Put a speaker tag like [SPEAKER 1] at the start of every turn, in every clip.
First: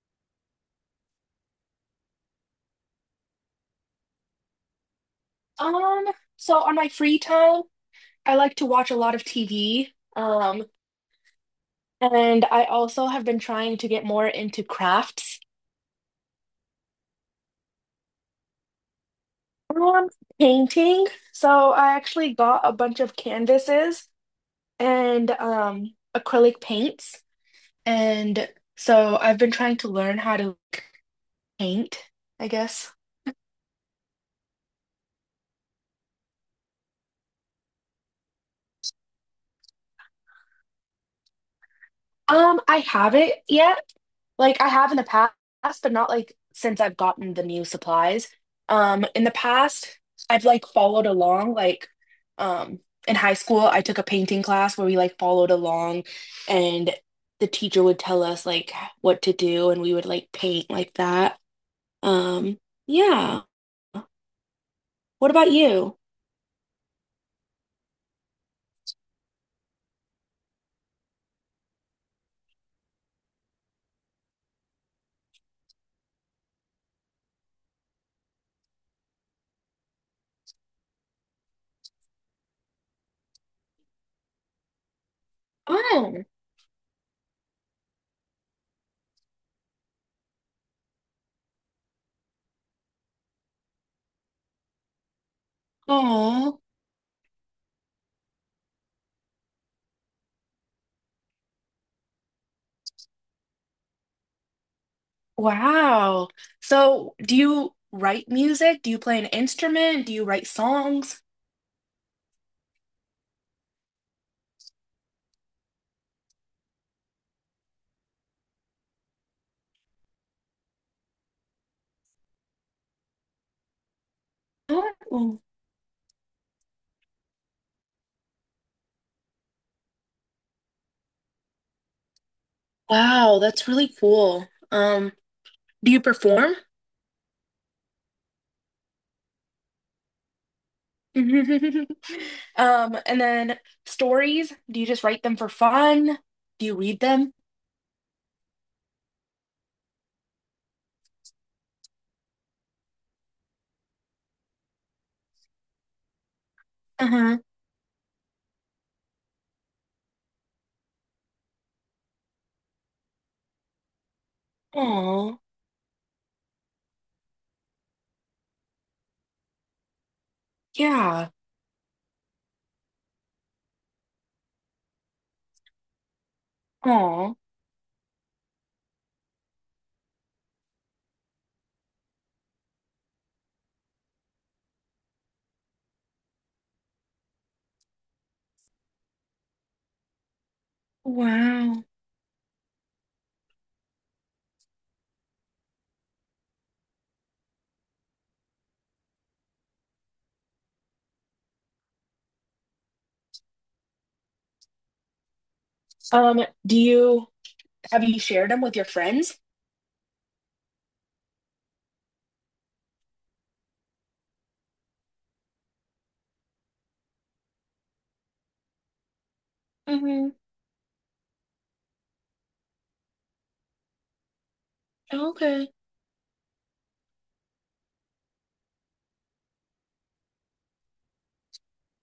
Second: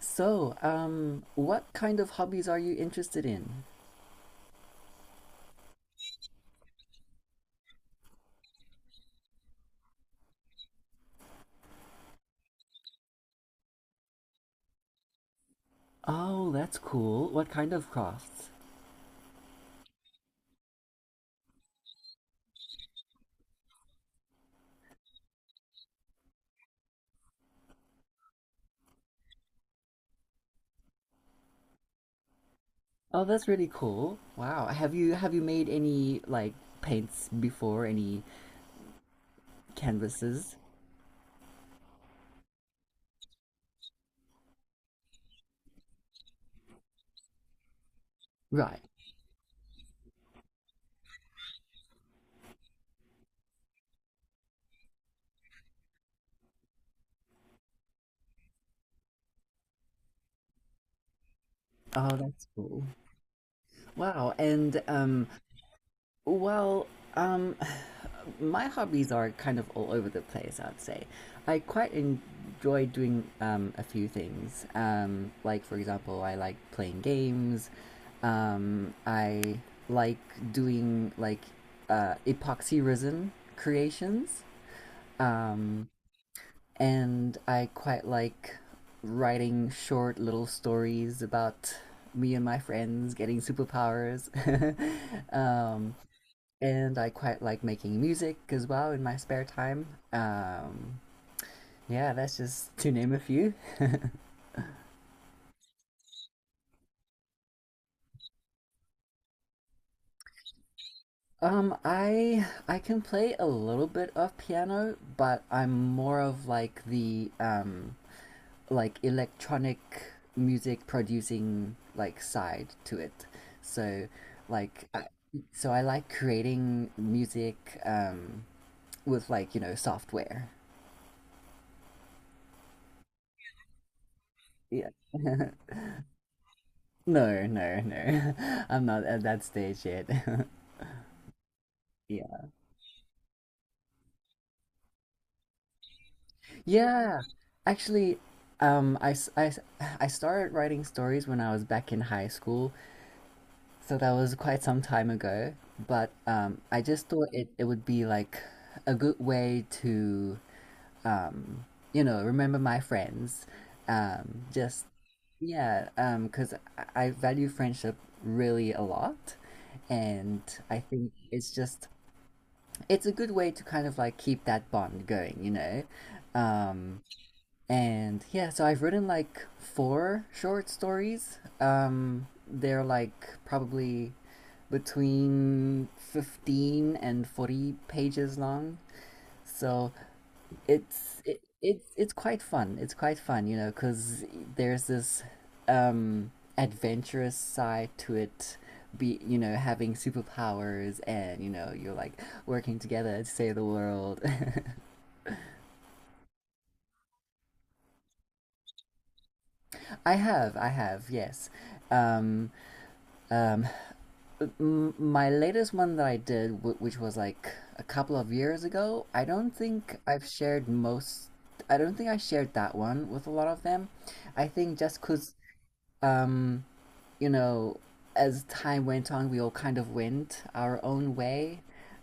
[SPEAKER 1] So, what kind of hobbies are you interested in?
[SPEAKER 2] Um, so on my free time, I like to watch a lot of TV. Um, and I also have been trying to get more into crafts.
[SPEAKER 1] Oh, that's cool. What kind of crafts?
[SPEAKER 2] Um, Painting. So I actually got a bunch of canvases and acrylic paints. And so I've been trying to learn how to like, paint, I guess.
[SPEAKER 1] Oh, that's really cool. Wow. Have you made any like paints before, any canvases?
[SPEAKER 2] I haven't yet. Like I have in the past, but not like since I've gotten the new supplies.
[SPEAKER 1] Right.
[SPEAKER 2] In the past, I've like followed along. Um, in high school, I took a painting class where we like followed along, and the teacher would tell us like what to do, and we would like paint like that.
[SPEAKER 1] Oh, that's
[SPEAKER 2] Um,
[SPEAKER 1] cool.
[SPEAKER 2] yeah.
[SPEAKER 1] Wow. And.
[SPEAKER 2] What about you?
[SPEAKER 1] Well, um, my hobbies are kind of all over the place, I'd say. I quite enjoy doing a few things. Like, for example, I like playing games. I like doing like epoxy resin creations. Um,
[SPEAKER 2] Oh,
[SPEAKER 1] and I quite like writing short little stories about me and my friends getting superpowers. um,
[SPEAKER 2] oh,
[SPEAKER 1] and I quite like making music as well in my spare time. Yeah, that's just to name a few.
[SPEAKER 2] wow. So, do you write music? Do you play an instrument? Do you write songs?
[SPEAKER 1] I can play a little bit of piano, but I'm more of like the like electronic music producing like side to it. So like I,
[SPEAKER 2] Oh.
[SPEAKER 1] so I like creating music with like software.
[SPEAKER 2] Wow, that's really cool.
[SPEAKER 1] Yeah.
[SPEAKER 2] Do you perform?
[SPEAKER 1] No, no, no. I'm not at that stage yet. Yeah.
[SPEAKER 2] And then stories, do you just write them for fun? Do you read
[SPEAKER 1] Yeah.
[SPEAKER 2] them?
[SPEAKER 1] Actually, um, I, s- I s- I started writing stories when I was back in high school, so that was quite some time ago. But I just thought
[SPEAKER 2] Uh-huh.
[SPEAKER 1] it would be like a good way to, um, remember my friends. Just,
[SPEAKER 2] Oh,
[SPEAKER 1] yeah, 'cause I value friendship really a lot. And I think
[SPEAKER 2] yeah.
[SPEAKER 1] it's just, it's a good way to kind of like keep that bond going, you know? Um,
[SPEAKER 2] Oh,
[SPEAKER 1] And yeah, so I've written like four short stories. They're like probably between 15 and 40 pages long. So it's it, it's
[SPEAKER 2] wow.
[SPEAKER 1] it's quite fun. It's quite fun, cuz there's this um adventurous side to it be having superpowers and you're like working together to save the world.
[SPEAKER 2] Do you have you shared them with your friends?
[SPEAKER 1] I have, yes. um um my latest one that I did, which was like a couple of years ago, I don't think I've
[SPEAKER 2] Mm-hmm.
[SPEAKER 1] shared most. I don't think I shared that one with a lot of them. I think just because,
[SPEAKER 2] Okay.
[SPEAKER 1] um, you know, as time went on, we all kind of went our own way,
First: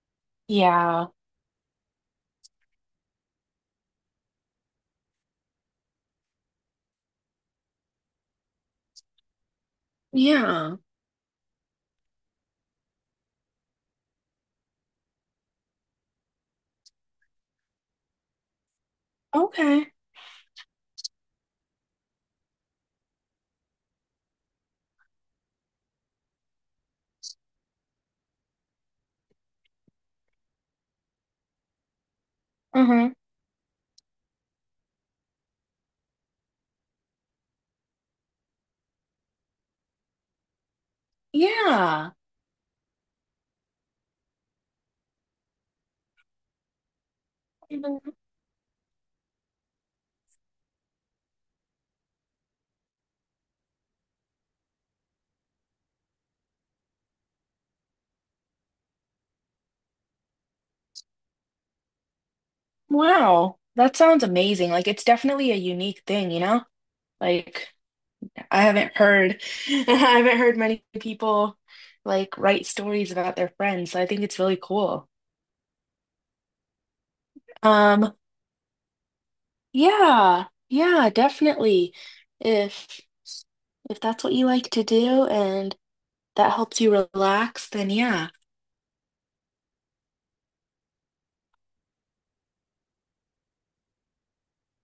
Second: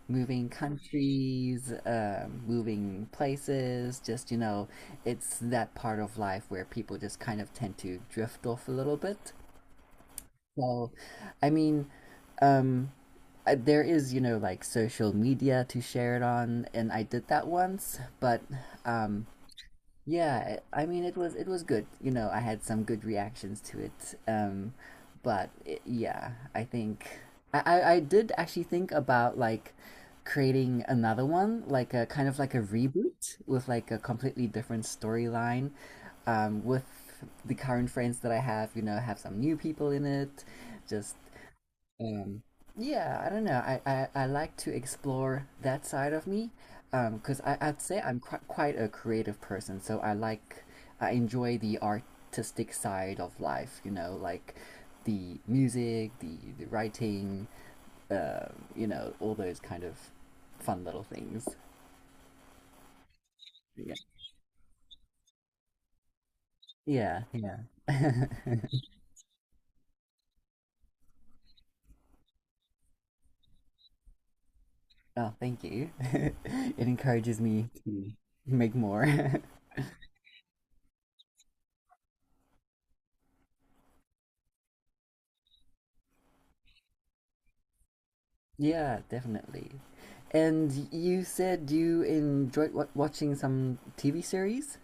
[SPEAKER 1] moving
[SPEAKER 2] Yeah.
[SPEAKER 1] countries, moving places. Just, it's that part of life where people just kind of tend to drift off a little bit.
[SPEAKER 2] Yeah.
[SPEAKER 1] So, I mean, um, there is, like social media to share it on, and I did that once, but um,
[SPEAKER 2] Okay.
[SPEAKER 1] yeah, I mean it was good. You know, I had some good reactions to it. But yeah, I think I did actually think about like creating another one, like a kind of like a
[SPEAKER 2] Uh-huh.
[SPEAKER 1] reboot with like a completely different storyline, with the current friends that I have. You know, have some new people in it, just
[SPEAKER 2] Yeah.
[SPEAKER 1] um, yeah, I don't know. I like to explore that side of me, because I'd say
[SPEAKER 2] Mhm.
[SPEAKER 1] I'm qu quite a creative person, so I enjoy the artistic side of life, you know, like the music, the writing, uh, you know, all those kind of fun little things.
[SPEAKER 2] Wow.
[SPEAKER 1] Yeah,
[SPEAKER 2] That sounds amazing. Like it's definitely a unique thing, you know?
[SPEAKER 1] yeah, yeah.
[SPEAKER 2] Like I haven't heard, I haven't heard many people like write stories about their friends, so I think it's really cool.
[SPEAKER 1] Oh, thank you. It encourages me to
[SPEAKER 2] Um,
[SPEAKER 1] make more.
[SPEAKER 2] yeah, yeah, definitely. If if that's what you like to do and that helps you relax, then yeah.
[SPEAKER 1] Yeah, definitely. And you said you enjoyed wa watching some TV series?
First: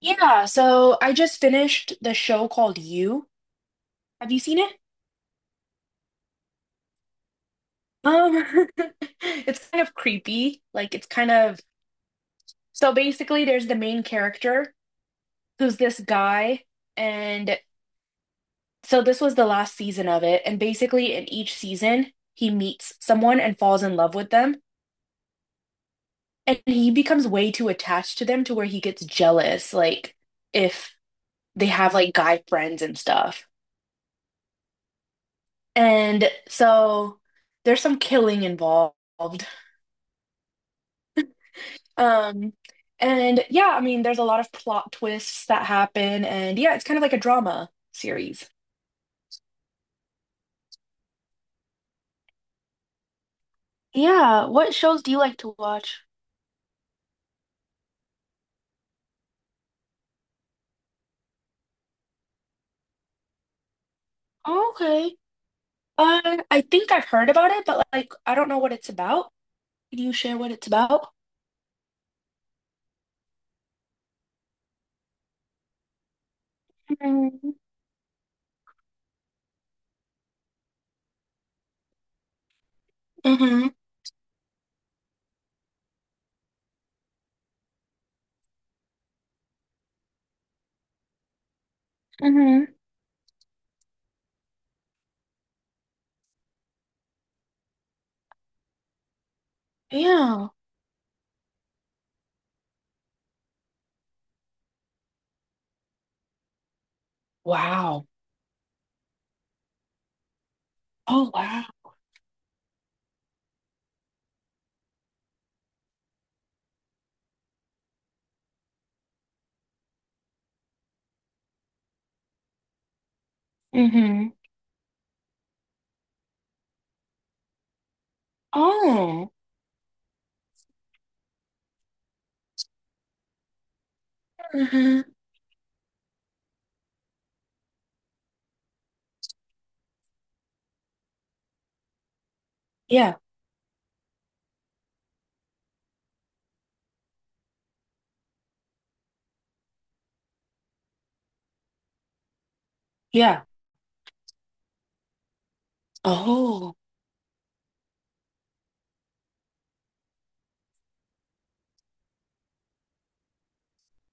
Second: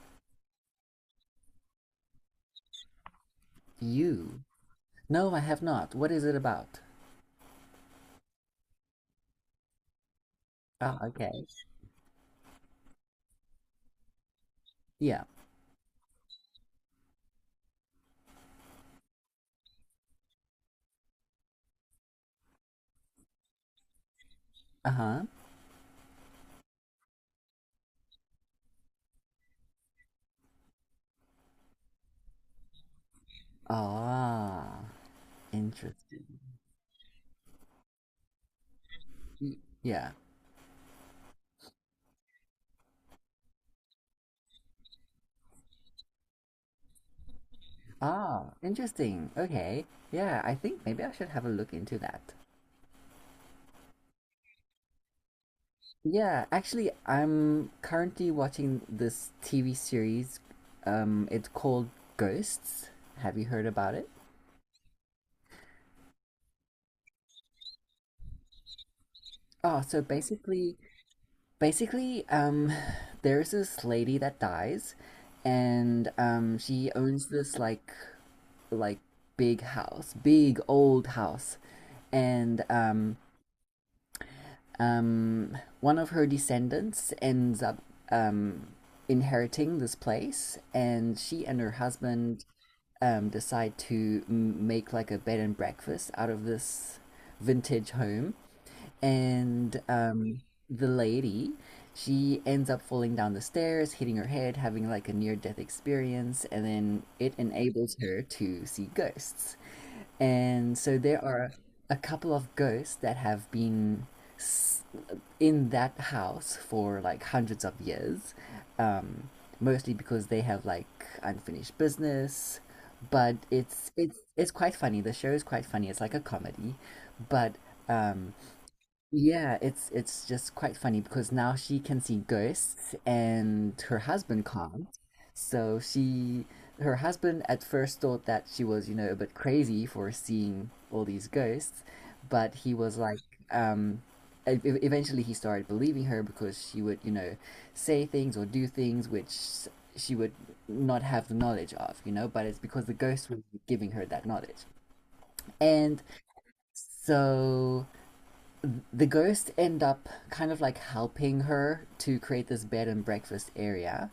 [SPEAKER 2] Yeah, so I just finished the show called You. Have you
[SPEAKER 1] You?
[SPEAKER 2] seen it?
[SPEAKER 1] No, I have not. What is it about?
[SPEAKER 2] Um, it's kind of creepy. Like
[SPEAKER 1] Oh,
[SPEAKER 2] it's kind
[SPEAKER 1] okay.
[SPEAKER 2] of So basically there's the main character
[SPEAKER 1] Yeah.
[SPEAKER 2] who's this guy and so this was the last season of it, and basically in each season, he meets someone and falls in love with them,
[SPEAKER 1] Uh-huh.
[SPEAKER 2] and he becomes way too attached to them to where he gets jealous, like if they have like guy friends and stuff.
[SPEAKER 1] Ah,
[SPEAKER 2] And
[SPEAKER 1] interesting.
[SPEAKER 2] so there's some killing involved.
[SPEAKER 1] Y- Yeah.
[SPEAKER 2] Um, and yeah, I mean, there's a lot of plot twists that happen, and yeah, it's kind of like a drama series.
[SPEAKER 1] Ah, interesting. Okay. Yeah, I think maybe I should have a look into that.
[SPEAKER 2] Yeah, what shows do you like to watch?
[SPEAKER 1] Yeah, actually, I'm currently watching this TV series. It's called Ghosts. Have you heard about it?
[SPEAKER 2] Okay. I think I've heard about it, but like I don't know what it's about.
[SPEAKER 1] Oh,
[SPEAKER 2] Can
[SPEAKER 1] so
[SPEAKER 2] you share what it's
[SPEAKER 1] basically,
[SPEAKER 2] about?
[SPEAKER 1] basically, um, there's this lady that dies, and she owns
[SPEAKER 2] Mm-hmm.
[SPEAKER 1] this like big house, big old house, and
[SPEAKER 2] Mm-hmm.
[SPEAKER 1] one of her descendants ends up um, inheriting this place, and she and her husband
[SPEAKER 2] Mm-hmm.
[SPEAKER 1] decide to make like a bed and breakfast out of this vintage home. And
[SPEAKER 2] Yeah.
[SPEAKER 1] the lady, she ends up falling down the stairs, hitting her head, having like a near death experience, and then it enables
[SPEAKER 2] Wow.
[SPEAKER 1] her to see ghosts. And so there
[SPEAKER 2] Oh,
[SPEAKER 1] are
[SPEAKER 2] wow.
[SPEAKER 1] a couple of ghosts that have been s- in that house for like hundreds of years, um, mostly because they have like unfinished business. But it's it's
[SPEAKER 2] Mm-hmm.
[SPEAKER 1] it's quite funny. The show is quite funny. It's like a comedy, but um,
[SPEAKER 2] Oh.
[SPEAKER 1] yeah, it's just quite funny because now she can see ghosts and her husband can't.
[SPEAKER 2] Mm-hmm.
[SPEAKER 1] So she her husband at first thought that she was a bit crazy for seeing all these ghosts, but he was
[SPEAKER 2] Yeah.
[SPEAKER 1] like um e- e- eventually he started believing her because she would say things or do things which she would not have the knowledge of but it's because the ghost was
[SPEAKER 2] Yeah.
[SPEAKER 1] giving her that knowledge. And
[SPEAKER 2] Oh.
[SPEAKER 1] so the ghosts end up kind of like helping her to create this bed and breakfast area,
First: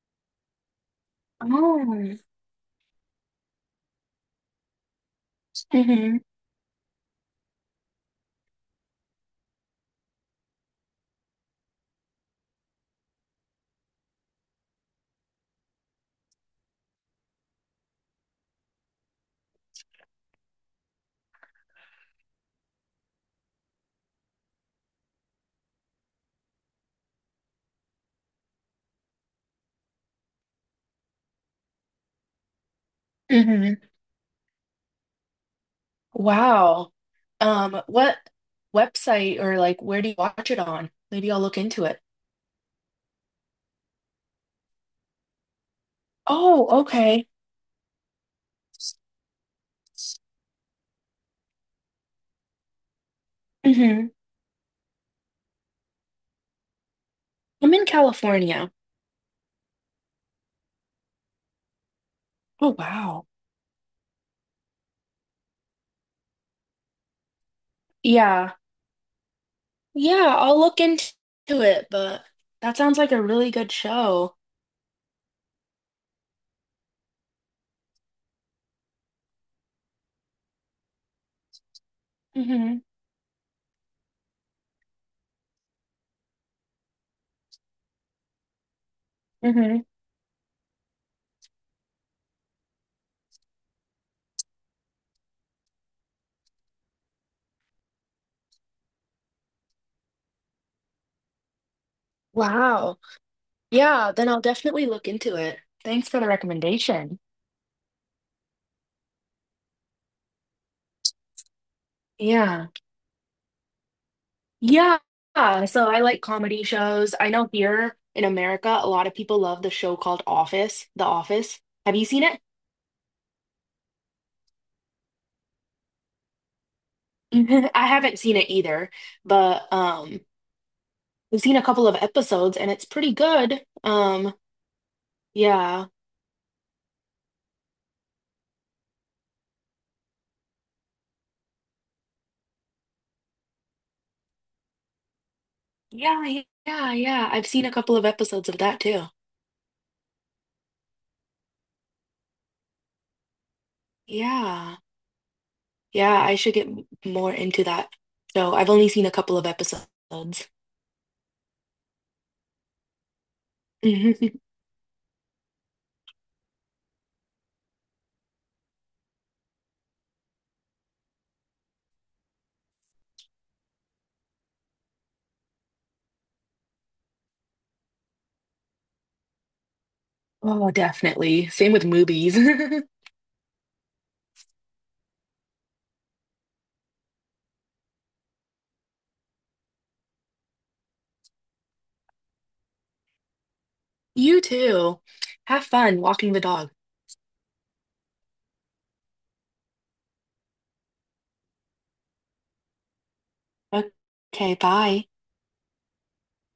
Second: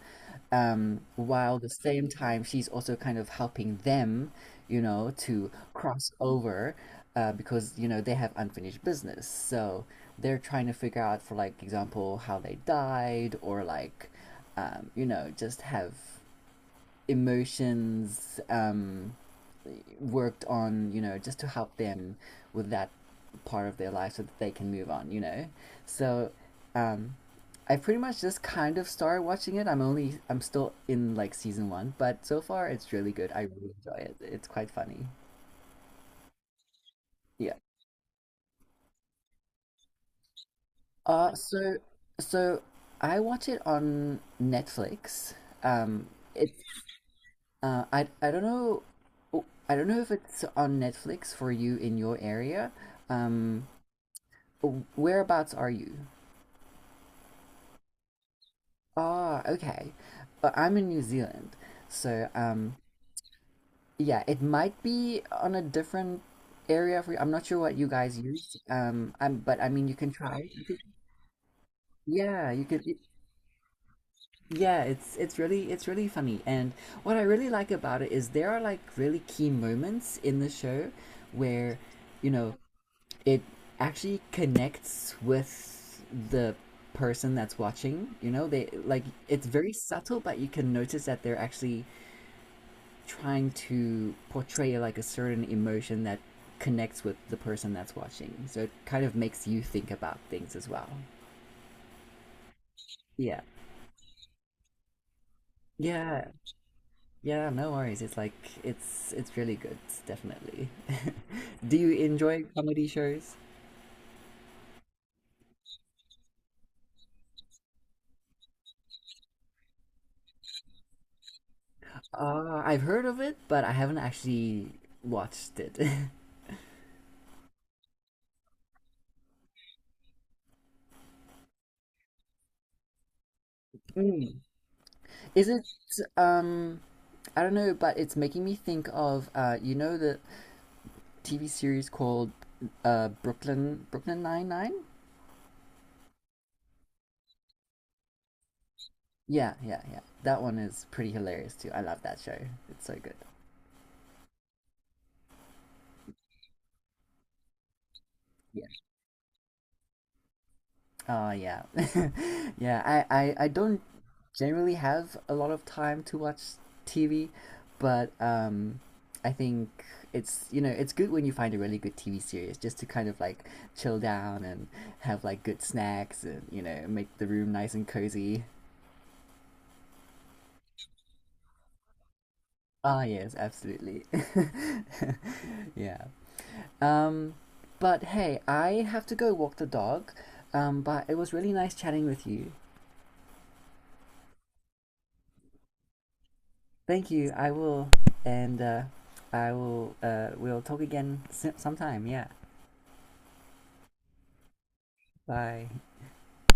[SPEAKER 1] while the same
[SPEAKER 2] Oh.
[SPEAKER 1] time she's also kind of helping them to cross
[SPEAKER 2] Mm-hmm.
[SPEAKER 1] over, because they have unfinished business. So they're trying to figure out, for like example, how they died or like, just have emotions worked on, just to help them with that part of their life so that they can move on, you know? So um, I pretty much just kind of started watching it. I'm still in like season one, but so far it's really good. I really
[SPEAKER 2] Mm-hmm.
[SPEAKER 1] enjoy it. It's quite funny.
[SPEAKER 2] Wow.
[SPEAKER 1] Yeah.
[SPEAKER 2] What website or like where do you watch it on? Maybe
[SPEAKER 1] Uh,
[SPEAKER 2] I'll look
[SPEAKER 1] so,
[SPEAKER 2] into it.
[SPEAKER 1] so, I watch it on Netflix. Um, it
[SPEAKER 2] Oh, okay.
[SPEAKER 1] I don't know. Oh, I don't know if it's on Netflix for you in your area. Um,
[SPEAKER 2] Mm-hmm.
[SPEAKER 1] Whereabouts are you?
[SPEAKER 2] I'm in California.
[SPEAKER 1] Ah, okay. But I'm in New Zealand, so
[SPEAKER 2] Oh, wow.
[SPEAKER 1] yeah, it might be on a different area for you. I'm not sure what you guys
[SPEAKER 2] Yeah.
[SPEAKER 1] use. I'm but I mean you can
[SPEAKER 2] Yeah,
[SPEAKER 1] try.
[SPEAKER 2] I'll
[SPEAKER 1] You could,
[SPEAKER 2] look into it, but
[SPEAKER 1] yeah, you
[SPEAKER 2] that
[SPEAKER 1] could.
[SPEAKER 2] sounds like a really good show.
[SPEAKER 1] Yeah, it's really it's really funny. And what I really like about it is there are like really key moments in the show where, you know,
[SPEAKER 2] Hmm.
[SPEAKER 1] it actually connects with the person that's watching. You know, they like it's very
[SPEAKER 2] Hmm.
[SPEAKER 1] subtle, but you can notice that they're actually trying to portray like a certain emotion that connects with the person that's watching. So it kind of makes you think about things as well.
[SPEAKER 2] Wow.
[SPEAKER 1] Yeah.
[SPEAKER 2] Yeah, then I'll definitely look into it. Thanks for
[SPEAKER 1] Yeah.
[SPEAKER 2] the recommendation.
[SPEAKER 1] Yeah, no worries. It's like it's really good, definitely. Do you enjoy
[SPEAKER 2] Yeah.
[SPEAKER 1] comedy shows?
[SPEAKER 2] Yeah. So I like comedy shows. I know here in America, a lot of people love the show called Office, The Office. Have you seen it?
[SPEAKER 1] I've heard of it, but I haven't actually watched it.
[SPEAKER 2] I haven't seen it either, but I've seen a couple of episodes and it's pretty good. Um,
[SPEAKER 1] Mm. Is it?
[SPEAKER 2] yeah.
[SPEAKER 1] Um, I don't know, but it's making me think of you know the TV series called Brooklyn Nine Nine.
[SPEAKER 2] Yeah, yeah, yeah. I've seen a couple of episodes of that too.
[SPEAKER 1] Yeah, yeah, yeah. That one is pretty hilarious too. I love that show. It's so good.
[SPEAKER 2] Yeah. Yeah, I should get more into that. So
[SPEAKER 1] Yeah.
[SPEAKER 2] I've only seen a couple of episodes.
[SPEAKER 1] Oh yeah, yeah. I don't generally have a lot of time to watch TV, but I think it's good when you find a really good TV series just to kind of like chill down and have like good snacks and make the room nice and cozy.
[SPEAKER 2] Oh, definitely. Same with movies.
[SPEAKER 1] Ah yes, absolutely. Yeah. Um, but hey, I have to go walk the dog. But it was really nice chatting with you.
[SPEAKER 2] You too. Have fun walking the dog.
[SPEAKER 1] Thank you. I will, and I will. We'll talk again sometime. Yeah.
[SPEAKER 2] Okay, bye.
[SPEAKER 1] Bye.